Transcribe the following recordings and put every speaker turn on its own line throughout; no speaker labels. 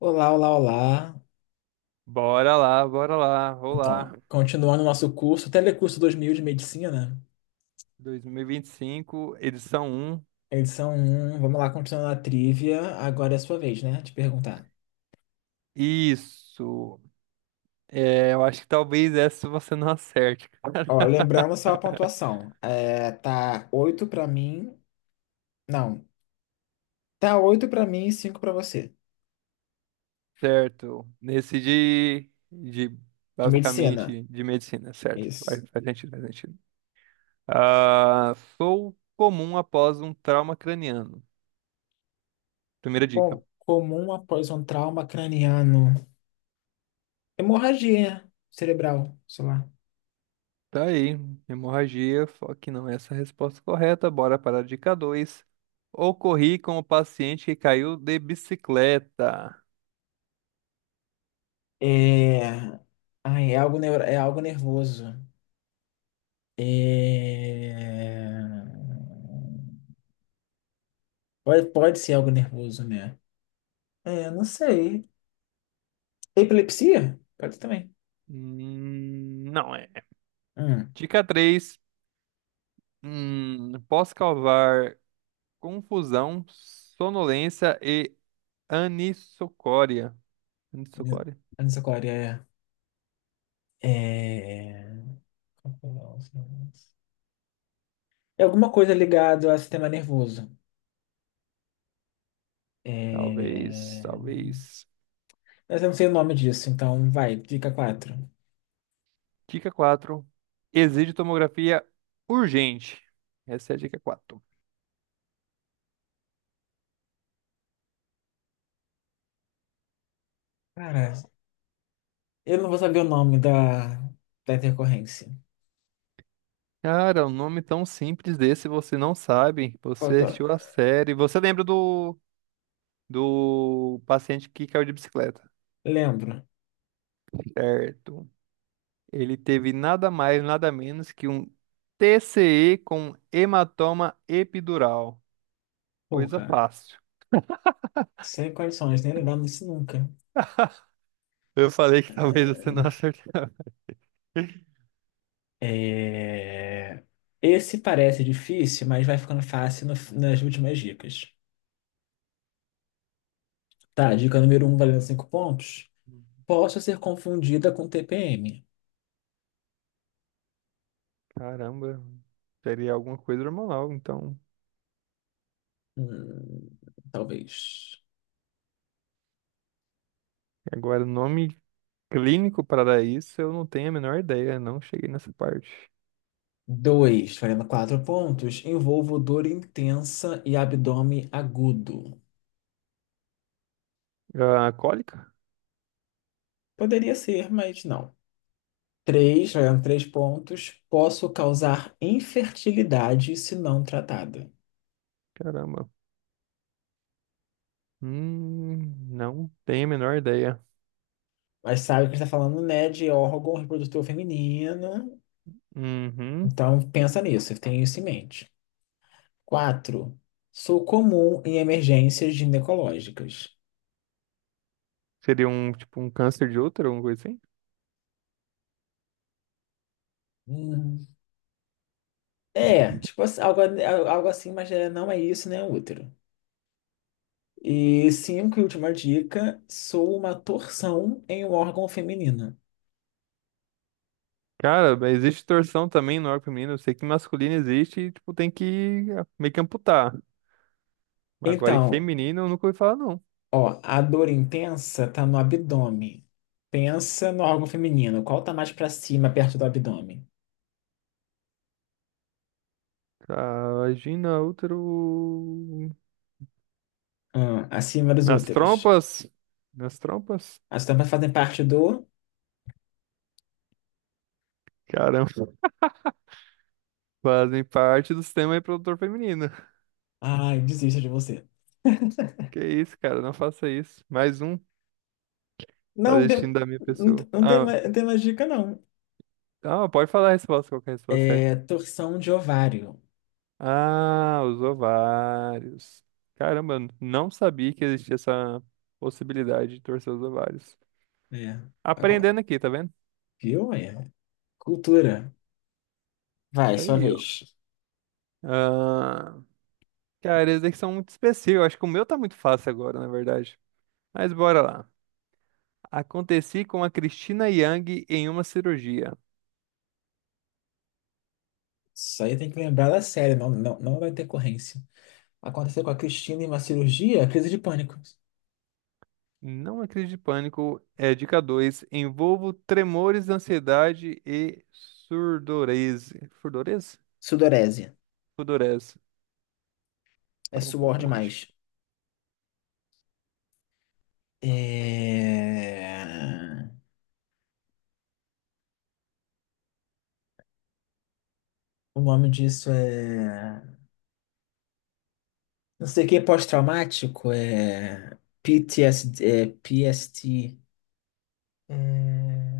Olá, olá, olá.
Bora lá, bora lá. Olá.
Então, continuando o nosso curso, Telecurso 2000 de Medicina,
2025, edição um.
edição um. Vamos lá, continuando a trivia. Agora é a sua vez, né? De perguntar.
Isso. É, eu acho que talvez essa você não acerte,
Ó, lembrando só a pontuação. É, tá 8 pra mim. Não, tá 8 pra mim e cinco pra você.
certo? Nesse de
De medicina.
basicamente de medicina, certo?
Isso.
Faz sentido, faz sentido. Ah, sou comum após um trauma craniano. Primeira dica.
Comum após um trauma craniano. Hemorragia cerebral, sei lá.
Tá aí, hemorragia, só que não é essa a resposta correta. Bora para a dica 2. Ocorri com o paciente que caiu de bicicleta.
É, ai, é algo, é algo nervoso. É... Pode ser algo nervoso, né? É, não sei. Epilepsia? Pode também.
Não é.
Hum.
Dica 3. Posso causar confusão, sonolência e anisocoria. Anisocoria?
Anisocoria é. Qual que é o nome? É alguma coisa ligada ao sistema nervoso.
Talvez,
É...
talvez.
Mas eu não sei o nome disso, então vai, dica quatro.
Dica 4. Exige tomografia urgente. Essa é a dica quatro.
Cara, eu não vou saber o nome da intercorrência.
Cara, um nome tão simples desse você não sabe.
Qual
Você
que eu.
assistiu a série. Você lembra do, do paciente que caiu de bicicleta,
Lembro.
certo? Ele teve nada mais, nada menos que um TCE com hematoma epidural. Coisa
Porra,
fácil.
sem condições, nem lembrar disso nunca.
Eu falei que talvez você não acertasse.
É, esse parece difícil, mas vai ficando fácil nas últimas dicas. Tá, dica número um valendo 5 pontos. Posso ser confundida com TPM.
Caramba, seria alguma coisa hormonal, então.
Hum, talvez.
Agora, nome clínico para isso, eu não tenho a menor ideia, não cheguei nessa parte.
Dois valendo 4 pontos. Envolvo dor intensa e abdômen agudo.
Ah, cólica?
Poderia ser, mas não. Três valendo 3 pontos. Posso causar infertilidade se não tratada.
Caramba. Hum, não tenho a menor ideia.
Mas sabe que está falando, né, de órgão reprodutor feminino.
Uhum.
Então, pensa nisso, tenha isso em mente. 4. Sou comum em emergências ginecológicas.
Seria um, tipo, um câncer de útero, alguma coisa assim?
Hum, É, tipo assim, algo assim, mas não é isso, né, útero. E cinco, e última dica, sou uma torção em um órgão feminino.
Cara, mas existe torção também no arco feminino. Eu sei que masculino existe e, tipo, tem que ah, meio que amputar. Agora, em
Então,
feminino, eu nunca ouvi falar, não.
ó, a dor intensa tá no abdômen. Pensa no órgão feminino. Qual tá mais pra cima, perto do abdômen?
Ah, vagina, útero...
Ah, acima dos
Nas
úteros.
trompas? Nas trompas?
As tampas fazem parte do.
Caramba, fazem parte do sistema reprodutor feminino.
Ai, desisto de você.
Que isso, cara, não faça isso. Mais um, tá
Não,
destino da minha
não,
pessoa.
não tem,
Ah,
não tem mais dica, não.
ah, pode falar a resposta, qual que é a resposta certa?
É torção de ovário.
Ah, os ovários. Caramba, eu não sabia que existia essa possibilidade de torcer os ovários.
É. Agora,
Aprendendo aqui, tá vendo?
viu? É. Cultura. Vai,
Isso
sua
aí, ó.
vez.
Ah, cara, esses aqui são muito específicos. Eu acho que o meu tá muito fácil agora, na verdade. Mas bora lá. Aconteci com a Cristina Yang em uma cirurgia.
Isso aí tem que lembrar da série, não, não, não da intercorrência. Aconteceu com a Cristina em uma cirurgia, crise de pânico.
Não acredite de pânico. É dica 2. Envolvo tremores, ansiedade e surdorese. Surdorese?
Sudorese.
Surdorese.
É
Tava um
suor
pouco longe.
demais. É... O nome disso é. Não sei o que, pós-traumático. É. PTSD. É PST. É...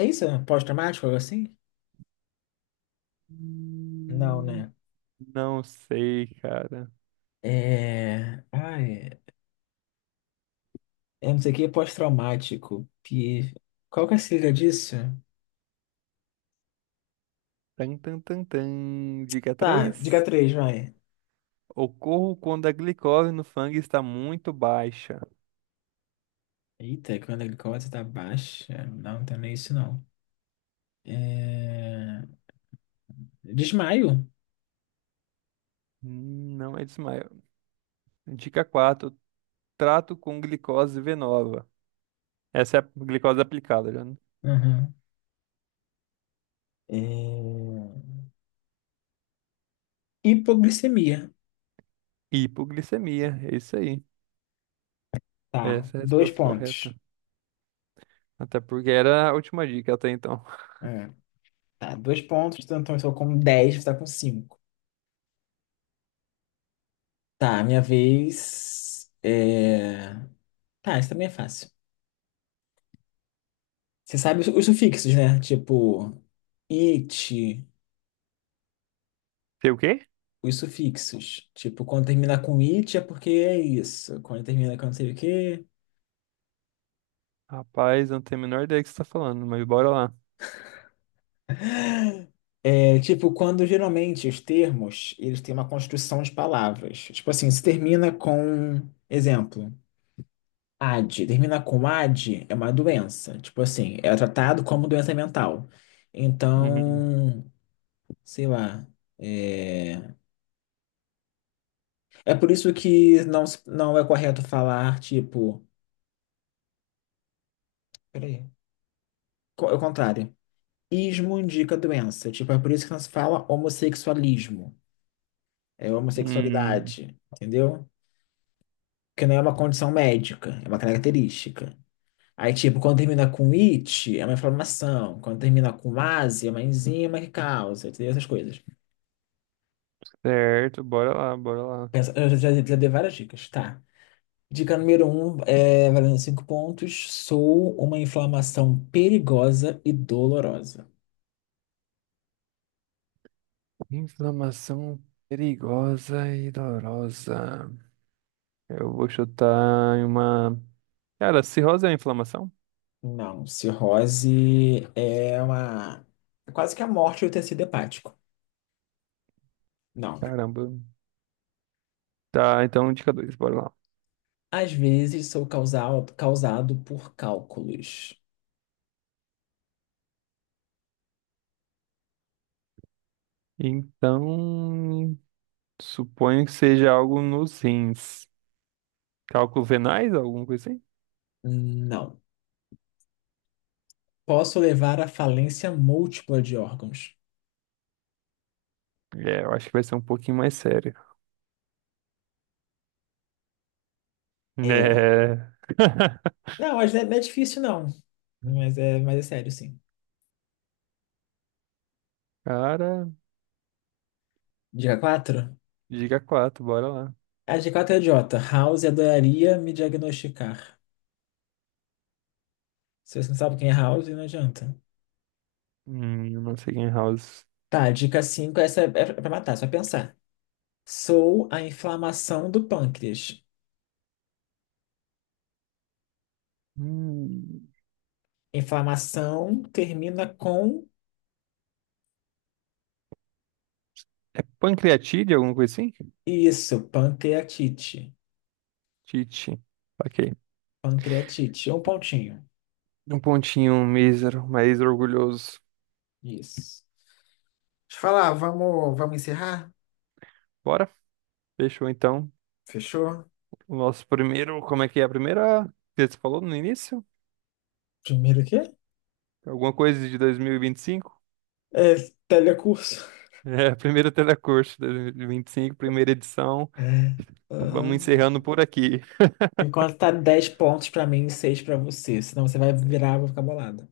É isso? É pós-traumático, algo assim? Não,
Hum,
né?
Não sei, cara.
É. Ai, é não sei o que, é pós-traumático. Qual que é a sigla disso?
Tan, tan, tan, tan. Dica
Tá, diga
três:
três, vai.
ocorro quando a glicose no sangue está muito baixa.
Eita, quando a glicose tá baixa. Não, então não tem nem isso não. É... Desmaio.
Não é desmaio. Dica quatro: trato com glicose venosa. Essa é a glicose aplicada, já. Né?
Uhum. É... Hipoglicemia.
Hipoglicemia. É isso aí.
Tá,
Essa é a
dois
resposta
pontos.
correta. Até porque era a última dica até então.
É, tá, dois pontos, então eu estou com 10, você tá com 5. Tá, minha vez. É... Tá, isso também é fácil. Você sabe os sufixos, né? Tipo, it,
Sei o quê?
os sufixos. Tipo, quando termina com it é porque é isso. Quando termina com não sei o quê.
Rapaz, eu não tenho a menor ideia do que você está falando, mas bora lá.
É, tipo, quando geralmente os termos, eles têm uma construção de palavras. Tipo assim, se termina com, exemplo, AD. Termina com AD é uma doença. Tipo assim, é tratado como doença mental.
Uhum.
Então, sei lá. É, é por isso que não, não é correto falar, tipo. Peraí. É o contrário. Ismo indica doença. Tipo, é por isso que não se fala homossexualismo. É
Hum,
homossexualidade, entendeu? Porque não é uma condição médica, é uma característica. Aí, tipo, quando termina com it, é uma inflamação. Quando termina com ase, é uma enzima que causa, entendeu? Essas coisas.
certo, bora lá, bora lá.
Eu já dei várias dicas, tá? Dica número um, valendo cinco pontos. Sou uma inflamação perigosa e dolorosa.
Inflamação perigosa e dolorosa. Eu vou chutar em uma. Cara, cirrose é inflamação?
Não, cirrose é uma. É quase que a morte do tecido hepático. Não.
Caramba. Tá, então dica dois, bora lá.
Às vezes sou causado por cálculos.
Então, suponho que seja algo nos rins. Cálculo venais, alguma coisa assim?
Não. Posso levar à falência múltipla de órgãos.
É, eu acho que vai ser um pouquinho mais sério.
É.
É.
Não, mas não é difícil, não. Mas é sério, sim.
Cara,
Dica quatro.
dica quatro, bora lá.
A dica 4 é idiota. House adoraria me diagnosticar. Se você não sabe quem é House, não adianta.
Eu não sei quem é House.
Tá, dica 5, essa é pra matar, é só pensar. Sou a inflamação do pâncreas.
Hum,
Inflamação termina com
é pancreatite, alguma coisa assim?
isso, pancreatite.
Tite. Ok.
Pancreatite, um pontinho.
Um pontinho mísero, mas orgulhoso.
Isso. Deixa eu falar, vamos encerrar?
Bora? Fechou então.
Fechou?
O nosso primeiro. Como é que é a primeira? Que você falou no início?
Primeiro o quê?
Alguma coisa de dois mil e vinte e cinco?
É telecurso.
É, primeiro telecurso de cinco, primeira edição.
É.
Vamos encerrando
Aham.
por aqui.
Enquanto tá 10 pontos pra mim e 6 pra você, senão você vai virar, eu vou ficar bolada.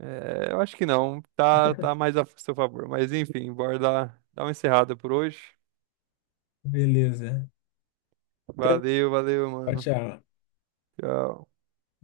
É, eu acho que não. Tá, tá mais a seu favor. Mas enfim, bora dar uma encerrada por hoje.
Beleza. Até-
Valeu, valeu,
Tchau,
mano.
tchau.
Tchau.